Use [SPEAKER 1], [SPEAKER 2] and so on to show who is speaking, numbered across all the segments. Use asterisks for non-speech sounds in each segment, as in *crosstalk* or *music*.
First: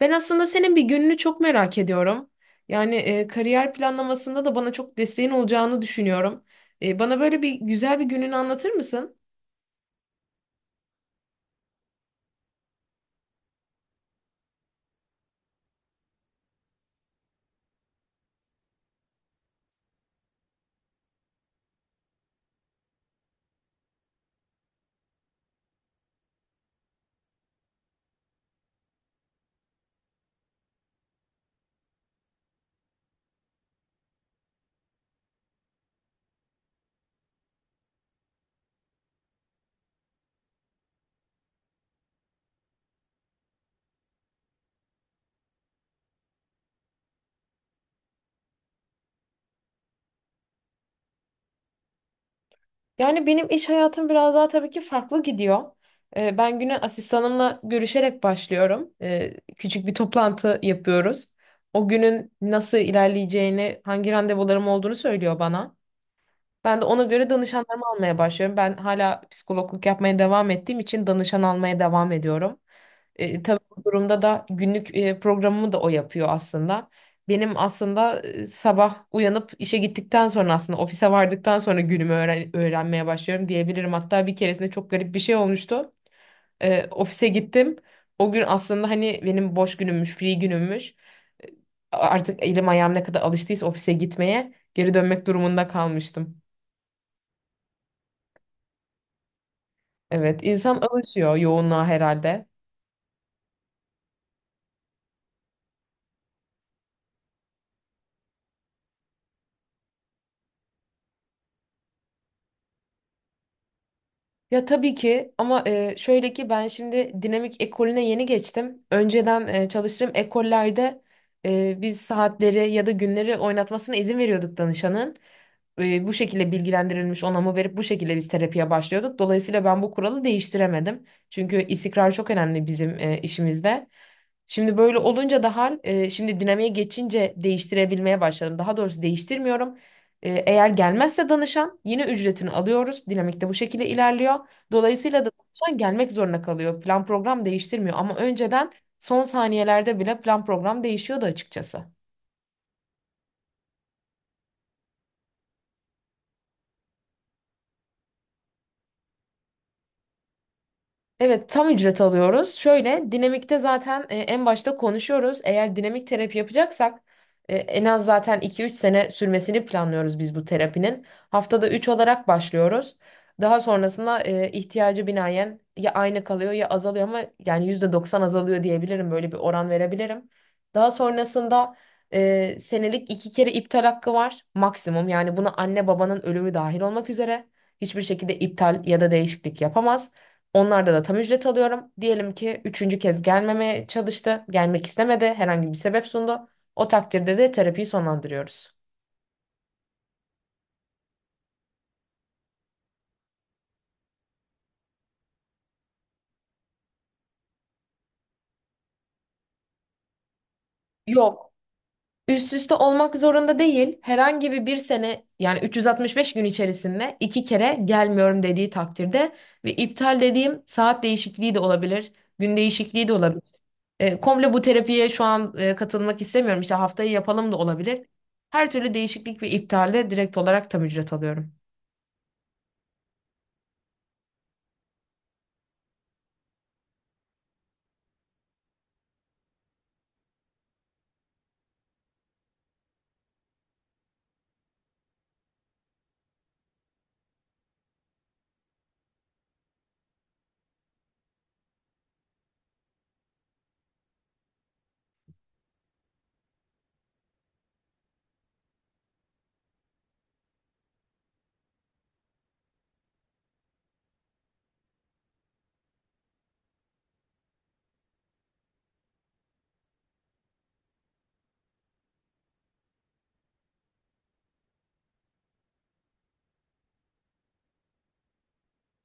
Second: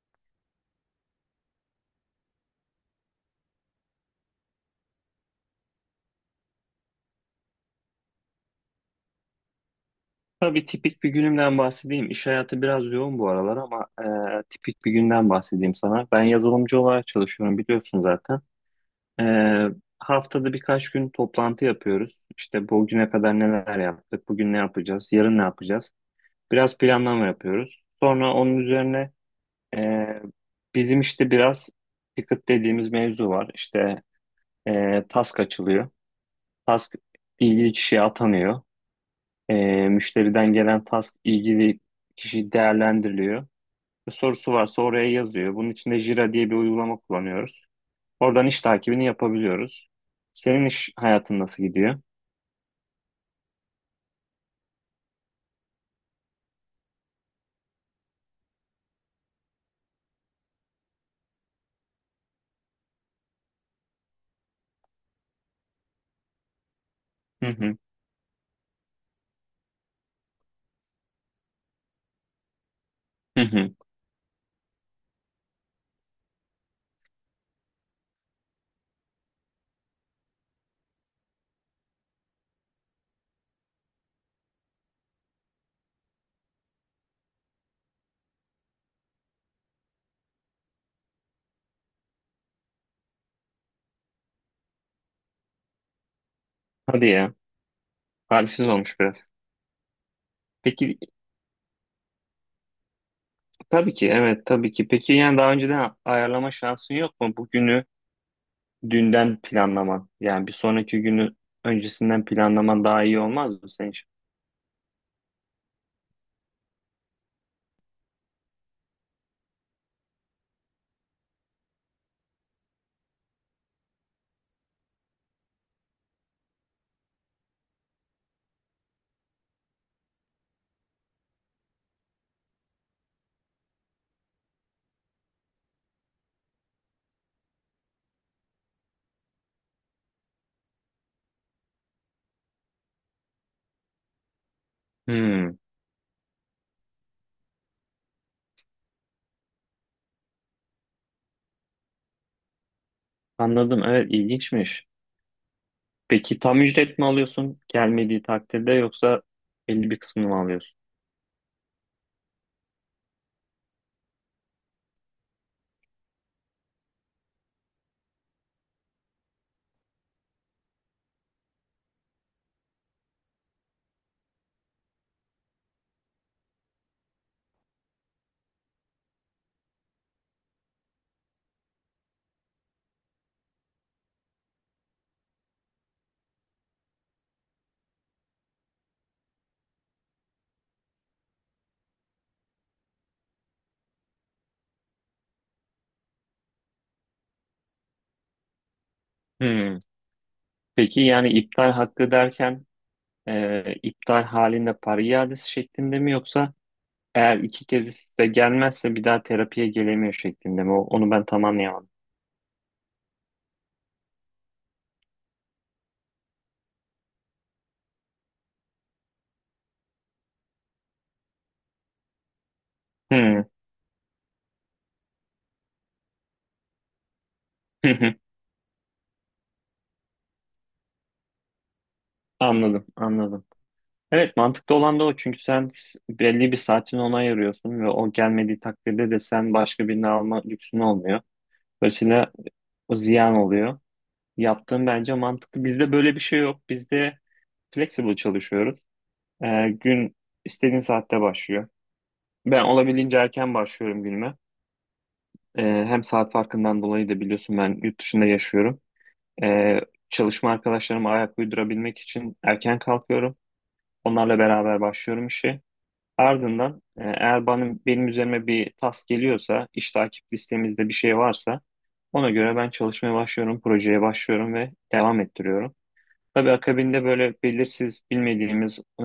[SPEAKER 1] Ben aslında senin bir gününü çok merak ediyorum. Yani kariyer planlamasında da bana çok desteğin olacağını düşünüyorum. Bana böyle bir güzel bir gününü anlatır mısın?
[SPEAKER 2] Tabii tipik bir günümden bahsedeyim. İş hayatı biraz yoğun bu aralar ama tipik bir günden bahsedeyim sana. Ben yazılımcı olarak çalışıyorum biliyorsun zaten. E, Haftada birkaç gün toplantı yapıyoruz. İşte bugüne kadar neler yaptık, bugün ne yapacağız, yarın ne yapacağız. Biraz planlama yapıyoruz. Sonra onun üzerine e, bizim işte biraz ticket dediğimiz mevzu var. İşte task açılıyor. Task ilgili kişiye atanıyor. E, Müşteriden gelen task ilgili kişi değerlendiriliyor. Ve sorusu varsa oraya yazıyor. Bunun için de Jira diye bir uygulama kullanıyoruz. Oradan iş takibini yapabiliyoruz. Senin iş hayatın nasıl gidiyor?
[SPEAKER 1] Yani benim iş hayatım biraz daha tabii ki farklı gidiyor. Ben güne asistanımla görüşerek başlıyorum. Küçük bir toplantı yapıyoruz. O günün nasıl ilerleyeceğini, hangi randevularım olduğunu söylüyor bana. Ben de ona göre
[SPEAKER 2] Hı hı,
[SPEAKER 1] danışanlarımı almaya başlıyorum. Ben hala psikologluk yapmaya devam ettiğim için danışan almaya devam ediyorum.
[SPEAKER 2] hı
[SPEAKER 1] Tabii
[SPEAKER 2] hı.
[SPEAKER 1] bu durumda da günlük programımı da o yapıyor aslında. Benim aslında sabah uyanıp işe gittikten sonra aslında ofise vardıktan sonra günümü öğrenmeye başlıyorum diyebilirim. Hatta bir keresinde çok garip bir şey olmuştu. Ofise gittim. O gün aslında hani benim boş günümmüş, free günümmüş. E, Artık elim ayağım ne kadar alıştıysa ofise gitmeye geri dönmek durumunda kalmıştım.
[SPEAKER 2] Hadi ya. Halsiz olmuş biraz.
[SPEAKER 1] Evet, insan
[SPEAKER 2] Peki,
[SPEAKER 1] alışıyor yoğunluğa herhalde.
[SPEAKER 2] tabii ki, evet tabii ki. Peki yani daha önceden ayarlama şansın yok mu? Bugünü dünden planlaman. Yani bir sonraki günü öncesinden planlaman daha iyi olmaz mı senin için?
[SPEAKER 1] Ya tabii ki ama şöyle ki ben şimdi dinamik ekolüne yeni geçtim. Önceden çalıştığım ekollerde biz saatleri ya da günleri oynatmasına izin veriyorduk danışanın. Bu şekilde bilgilendirilmiş onamı verip bu şekilde biz terapiye başlıyorduk. Dolayısıyla ben bu kuralı değiştiremedim. Çünkü istikrar çok önemli bizim işimizde. Şimdi böyle olunca da şimdi dinamiğe geçince değiştirebilmeye başladım. Daha doğrusu değiştirmiyorum. Eğer gelmezse danışan yine ücretini alıyoruz. Dinamik de bu şekilde ilerliyor. Dolayısıyla da
[SPEAKER 2] Hmm,
[SPEAKER 1] danışan gelmek zorunda kalıyor. Plan program değiştirmiyor ama önceden son saniyelerde bile plan program değişiyordu açıkçası.
[SPEAKER 2] anladım. Evet, ilginçmiş. Peki tam ücret mi alıyorsun gelmediği takdirde yoksa belli bir kısmını mı alıyorsun?
[SPEAKER 1] Evet, tam ücret alıyoruz. Şöyle, dinamikte zaten en başta konuşuyoruz. Eğer dinamik terapi yapacaksak en az zaten 2-3 sene sürmesini planlıyoruz biz bu terapinin. Haftada 3 olarak başlıyoruz. Daha sonrasında ihtiyacı binaen ya aynı kalıyor ya azalıyor ama yani %90 azalıyor diyebilirim. Böyle bir oran verebilirim. Daha sonrasında senelik 2 kere iptal hakkı var maksimum. Yani buna anne babanın ölümü dahil olmak üzere hiçbir şekilde iptal ya da değişiklik yapamaz. Onlarda da tam ücret alıyorum. Diyelim ki üçüncü kez gelmemeye çalıştı. Gelmek istemedi. Herhangi bir sebep sundu. O takdirde de terapiyi sonlandırıyoruz.
[SPEAKER 2] Hmm. Peki yani iptal hakkı derken iptal halinde para iadesi şeklinde mi yoksa eğer iki kez de gelmezse bir daha terapiye gelemiyor şeklinde mi? Onu ben tam
[SPEAKER 1] Yok.
[SPEAKER 2] anlayamadım.
[SPEAKER 1] Üst üste olmak zorunda değil. Herhangi bir sene, yani 365 gün içerisinde iki kere gelmiyorum dediği takdirde ve iptal dediğim saat değişikliği de olabilir, gün değişikliği de olabilir.
[SPEAKER 2] Hmm.
[SPEAKER 1] Komple bu terapiye şu an katılmak istemiyorum. İşte haftayı yapalım da olabilir.
[SPEAKER 2] *laughs*
[SPEAKER 1] Her türlü değişiklik ve iptalde direkt olarak tam ücret alıyorum.
[SPEAKER 2] Anladım, anladım. Evet, mantıklı olan da o, çünkü sen belli bir saatini ona ayırıyorsun ve o gelmediği takdirde de sen başka birini alma lüksün olmuyor. Dolayısıyla o ziyan oluyor. Yaptığım bence mantıklı. Bizde böyle bir şey yok. Bizde flexible çalışıyoruz. Gün istediğin saatte başlıyor. Ben olabildiğince erken başlıyorum günüme. Hem saat farkından dolayı da biliyorsun, ben yurt dışında yaşıyorum. Ee, Çalışma arkadaşlarıma ayak uydurabilmek için erken kalkıyorum. Onlarla beraber başlıyorum işe. Ardından eğer benim üzerime bir task geliyorsa, iş takip listemizde bir şey varsa ona göre ben çalışmaya başlıyorum, projeye başlıyorum ve devam ettiriyorum. Tabii akabinde böyle belirsiz, bilmediğimiz,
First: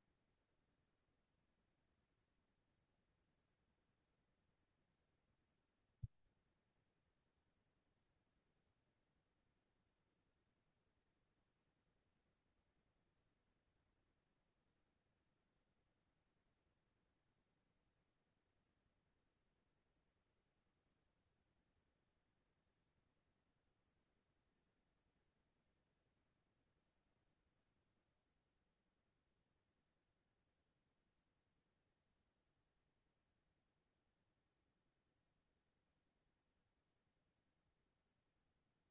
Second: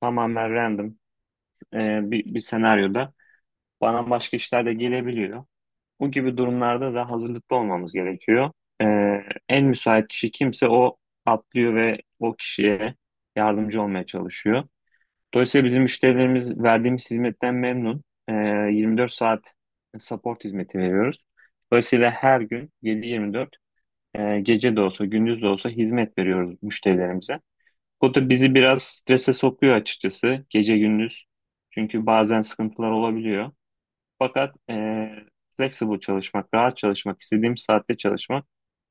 [SPEAKER 2] tamamen random bir senaryoda bana başka işler de gelebiliyor. Bu gibi durumlarda da hazırlıklı olmamız gerekiyor. E, En müsait kişi kimse o atlıyor ve o kişiye yardımcı olmaya çalışıyor. Dolayısıyla bizim müşterilerimiz verdiğimiz hizmetten memnun. E, 24 saat support hizmeti veriyoruz. Dolayısıyla her gün 7-24, gece de olsa gündüz de olsa hizmet veriyoruz müşterilerimize. O da bizi biraz strese sokuyor açıkçası, gece gündüz. Çünkü bazen sıkıntılar olabiliyor. Fakat flexible çalışmak, rahat çalışmak, istediğim saatte çalışmak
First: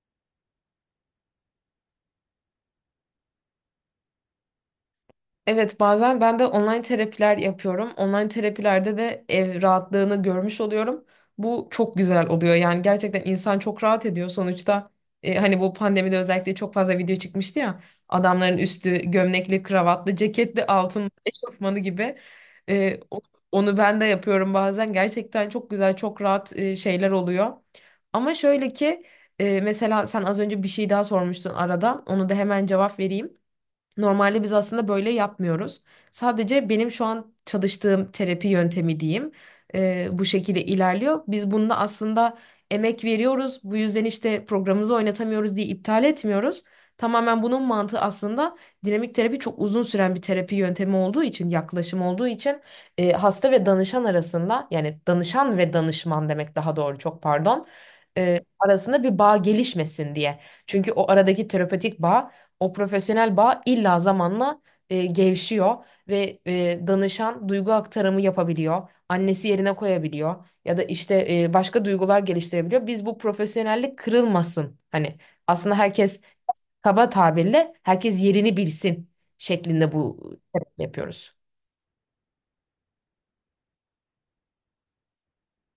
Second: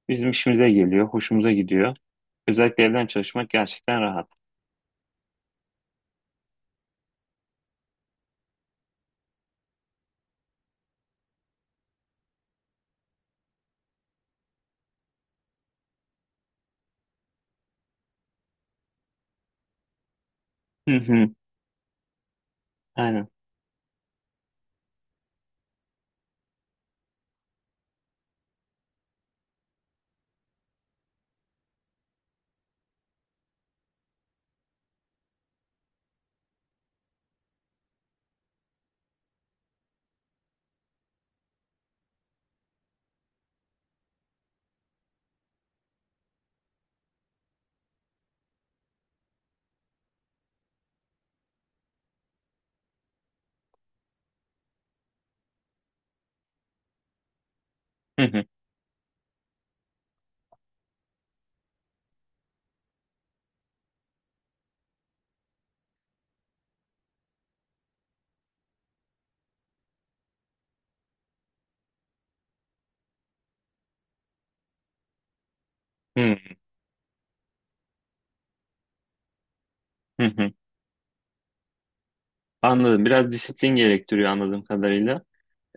[SPEAKER 2] bizim işimize geliyor, hoşumuza gidiyor. Özellikle evden çalışmak gerçekten rahat.
[SPEAKER 1] Evet, bazen ben de online terapiler yapıyorum. Online terapilerde de ev rahatlığını görmüş oluyorum. Bu çok güzel oluyor. Yani gerçekten insan çok rahat ediyor. Sonuçta hani bu pandemide özellikle çok fazla video çıkmıştı ya. Adamların üstü gömlekli, kravatlı, ceketli,
[SPEAKER 2] Hı
[SPEAKER 1] altın *laughs*
[SPEAKER 2] hı,
[SPEAKER 1] eşofmanı gibi. E, o-
[SPEAKER 2] aynen.
[SPEAKER 1] onu ben de yapıyorum bazen. Gerçekten çok güzel, çok rahat şeyler oluyor. Ama şöyle ki mesela sen az önce bir şey daha sormuştun arada. Onu da hemen cevap vereyim. Normalde biz aslında böyle yapmıyoruz. Sadece benim şu an çalıştığım terapi yöntemi diyeyim, bu şekilde ilerliyor. Biz bunda aslında emek veriyoruz. Bu yüzden işte programımızı oynatamıyoruz diye iptal etmiyoruz. Tamamen bunun mantığı aslında dinamik terapi çok uzun süren bir terapi yöntemi olduğu için, yaklaşım olduğu için hasta ve danışan arasında, yani danışan ve danışman demek daha doğru, çok pardon,
[SPEAKER 2] Hı hı,
[SPEAKER 1] arasında bir bağ gelişmesin diye. Çünkü o aradaki terapötik bağ, o profesyonel bağ illa zamanla gevşiyor ve danışan duygu aktarımı yapabiliyor. Annesi yerine koyabiliyor ya da işte başka duygular geliştirebiliyor. Biz bu profesyonellik kırılmasın, hani, aslında herkes,
[SPEAKER 2] hı
[SPEAKER 1] kaba tabirle, herkes yerini bilsin şeklinde bu
[SPEAKER 2] hı, hı.
[SPEAKER 1] yapıyoruz.
[SPEAKER 2] Anladım. Biraz disiplin gerektiriyor anladığım kadarıyla.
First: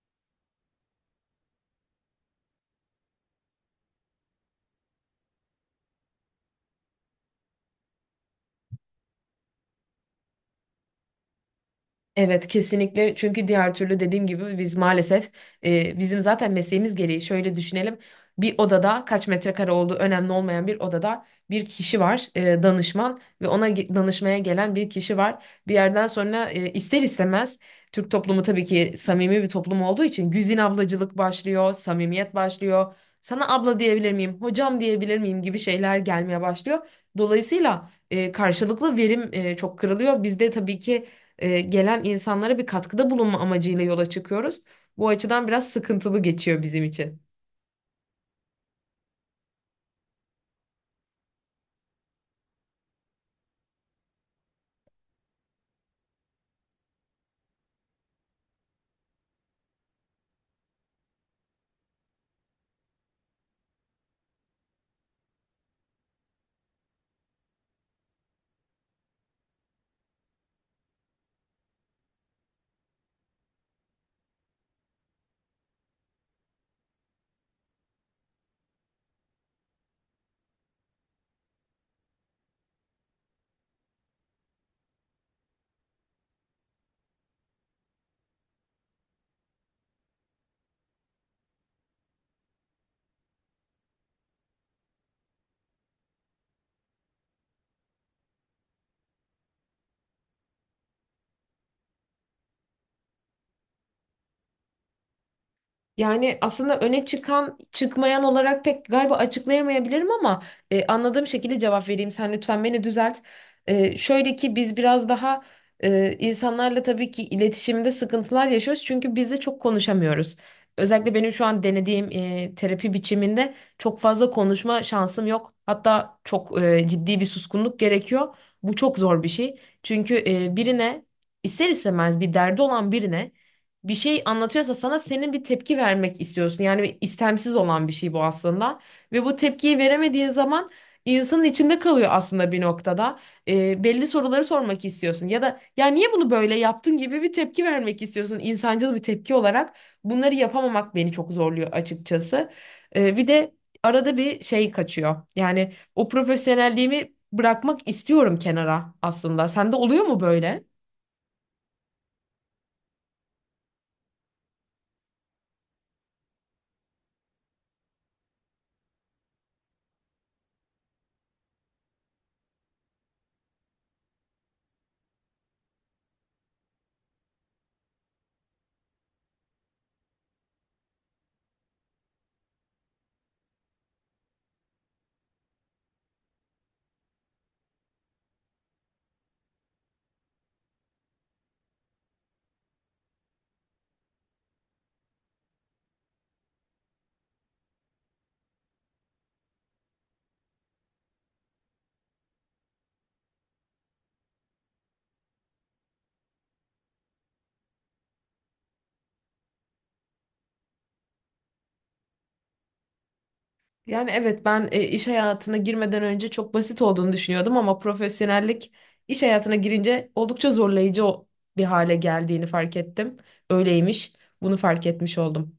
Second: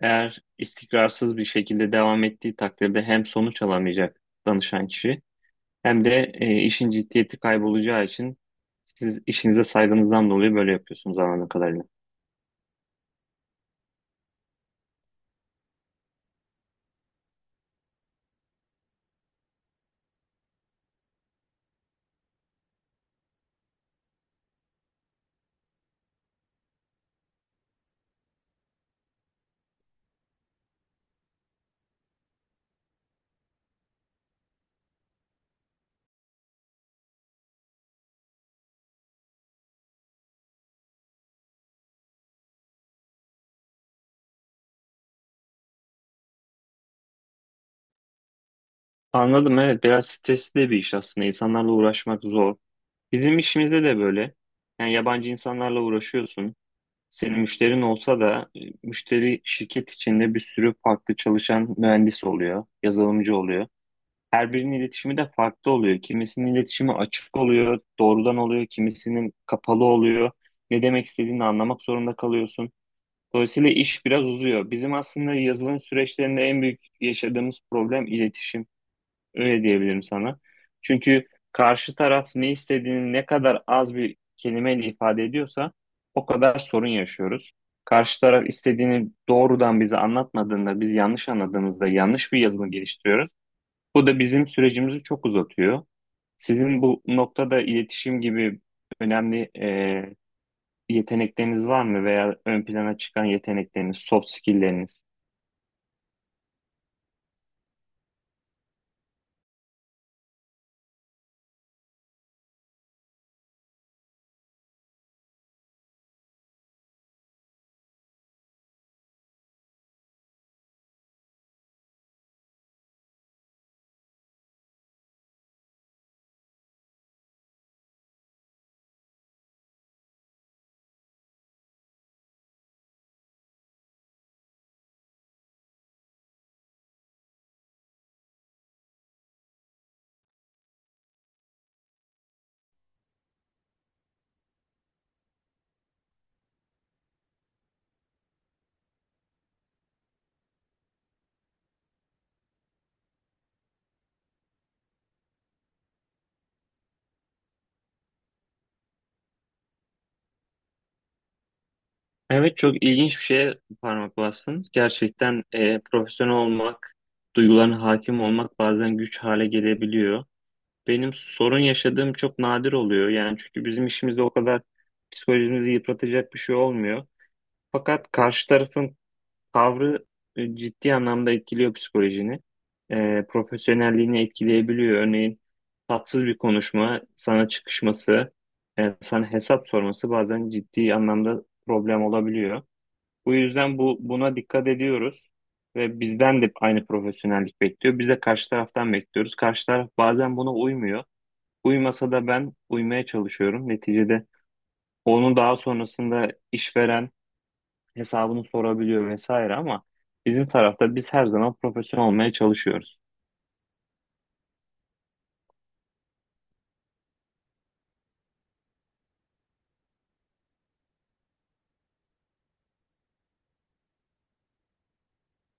[SPEAKER 2] Eğer istikrarsız bir şekilde devam ettiği takdirde hem sonuç alamayacak danışan kişi, hem de işin ciddiyeti kaybolacağı için siz işinize saygınızdan dolayı böyle yapıyorsunuz anladığım kadarıyla.
[SPEAKER 1] Evet, kesinlikle, çünkü diğer türlü, dediğim gibi, biz maalesef bizim zaten mesleğimiz gereği şöyle düşünelim: bir odada, kaç metrekare olduğu önemli olmayan bir odada bir kişi var, danışman, ve ona danışmaya gelen bir kişi var, bir yerden sonra ister istemez, Türk toplumu tabii ki samimi bir toplum olduğu için, güzin ablacılık başlıyor, samimiyet başlıyor, sana abla diyebilir miyim, hocam diyebilir miyim gibi şeyler gelmeye başlıyor, dolayısıyla karşılıklı verim çok kırılıyor bizde. Tabii ki gelen insanlara bir katkıda bulunma amacıyla yola çıkıyoruz. Bu açıdan biraz sıkıntılı geçiyor bizim için.
[SPEAKER 2] Anladım, evet biraz stresli de bir iş aslında. İnsanlarla uğraşmak zor. Bizim işimizde de böyle. Yani yabancı insanlarla uğraşıyorsun. Senin müşterin olsa da müşteri şirket içinde bir sürü farklı çalışan mühendis oluyor, yazılımcı oluyor. Her birinin iletişimi de farklı oluyor. Kimisinin iletişimi açık oluyor, doğrudan oluyor, kimisinin kapalı oluyor. Ne demek istediğini anlamak zorunda kalıyorsun. Dolayısıyla iş biraz uzuyor. Bizim aslında yazılım süreçlerinde en büyük yaşadığımız problem iletişim. Öyle diyebilirim sana. Çünkü karşı taraf ne istediğini ne kadar az bir kelimeyle ifade ediyorsa o kadar sorun yaşıyoruz. Karşı taraf istediğini doğrudan bize anlatmadığında, biz yanlış anladığımızda yanlış bir yazılım geliştiriyoruz. Bu da bizim sürecimizi çok uzatıyor. Sizin bu noktada iletişim gibi önemli yetenekleriniz var mı, veya ön plana çıkan yetenekleriniz, soft skill'leriniz?
[SPEAKER 1] Yani aslında öne çıkan çıkmayan olarak pek, galiba, açıklayamayabilirim ama anladığım şekilde cevap vereyim. Sen lütfen beni düzelt. Şöyle ki biz biraz daha insanlarla tabii ki iletişimde sıkıntılar yaşıyoruz çünkü biz de çok konuşamıyoruz. Özellikle benim şu an denediğim terapi biçiminde çok fazla konuşma şansım yok. Hatta çok ciddi bir suskunluk gerekiyor. Bu çok zor bir şey. Çünkü birine, ister istemez bir derdi olan birine bir şey anlatıyorsa sana, senin bir tepki vermek istiyorsun. Yani istemsiz olan bir şey bu aslında. Ve bu tepkiyi veremediğin zaman insanın içinde kalıyor aslında bir noktada. Belli soruları sormak istiyorsun ya da ya niye bunu böyle yaptın gibi bir tepki vermek istiyorsun, insancıl bir tepki olarak. Bunları yapamamak beni çok zorluyor açıkçası. Bir de arada bir şey kaçıyor. Yani o profesyonelliğimi bırakmak istiyorum kenara aslında. Sende oluyor mu böyle?
[SPEAKER 2] Evet, çok ilginç bir şeye parmak bastın. Gerçekten profesyonel olmak, duygularına hakim olmak bazen güç hale gelebiliyor. Benim sorun yaşadığım çok nadir oluyor. Yani çünkü bizim işimizde o kadar psikolojimizi yıpratacak bir şey olmuyor. Fakat karşı tarafın tavrı ciddi anlamda etkiliyor psikolojini. Profesyonelliğini etkileyebiliyor. Örneğin tatsız bir konuşma, sana çıkışması, sana hesap sorması bazen ciddi anlamda problem olabiliyor. Bu yüzden buna dikkat ediyoruz ve bizden de aynı profesyonellik bekliyor. Biz de karşı taraftan bekliyoruz. Karşı taraf bazen buna uymuyor. Uymasa da ben uymaya çalışıyorum. Neticede onu daha sonrasında işveren hesabını sorabiliyor vesaire, ama bizim tarafta biz her zaman profesyonel olmaya çalışıyoruz.
[SPEAKER 1] Yani evet, ben iş hayatına girmeden önce çok basit olduğunu düşünüyordum ama profesyonellik iş hayatına girince oldukça zorlayıcı bir hale geldiğini fark ettim. Öyleymiş. Bunu fark etmiş oldum.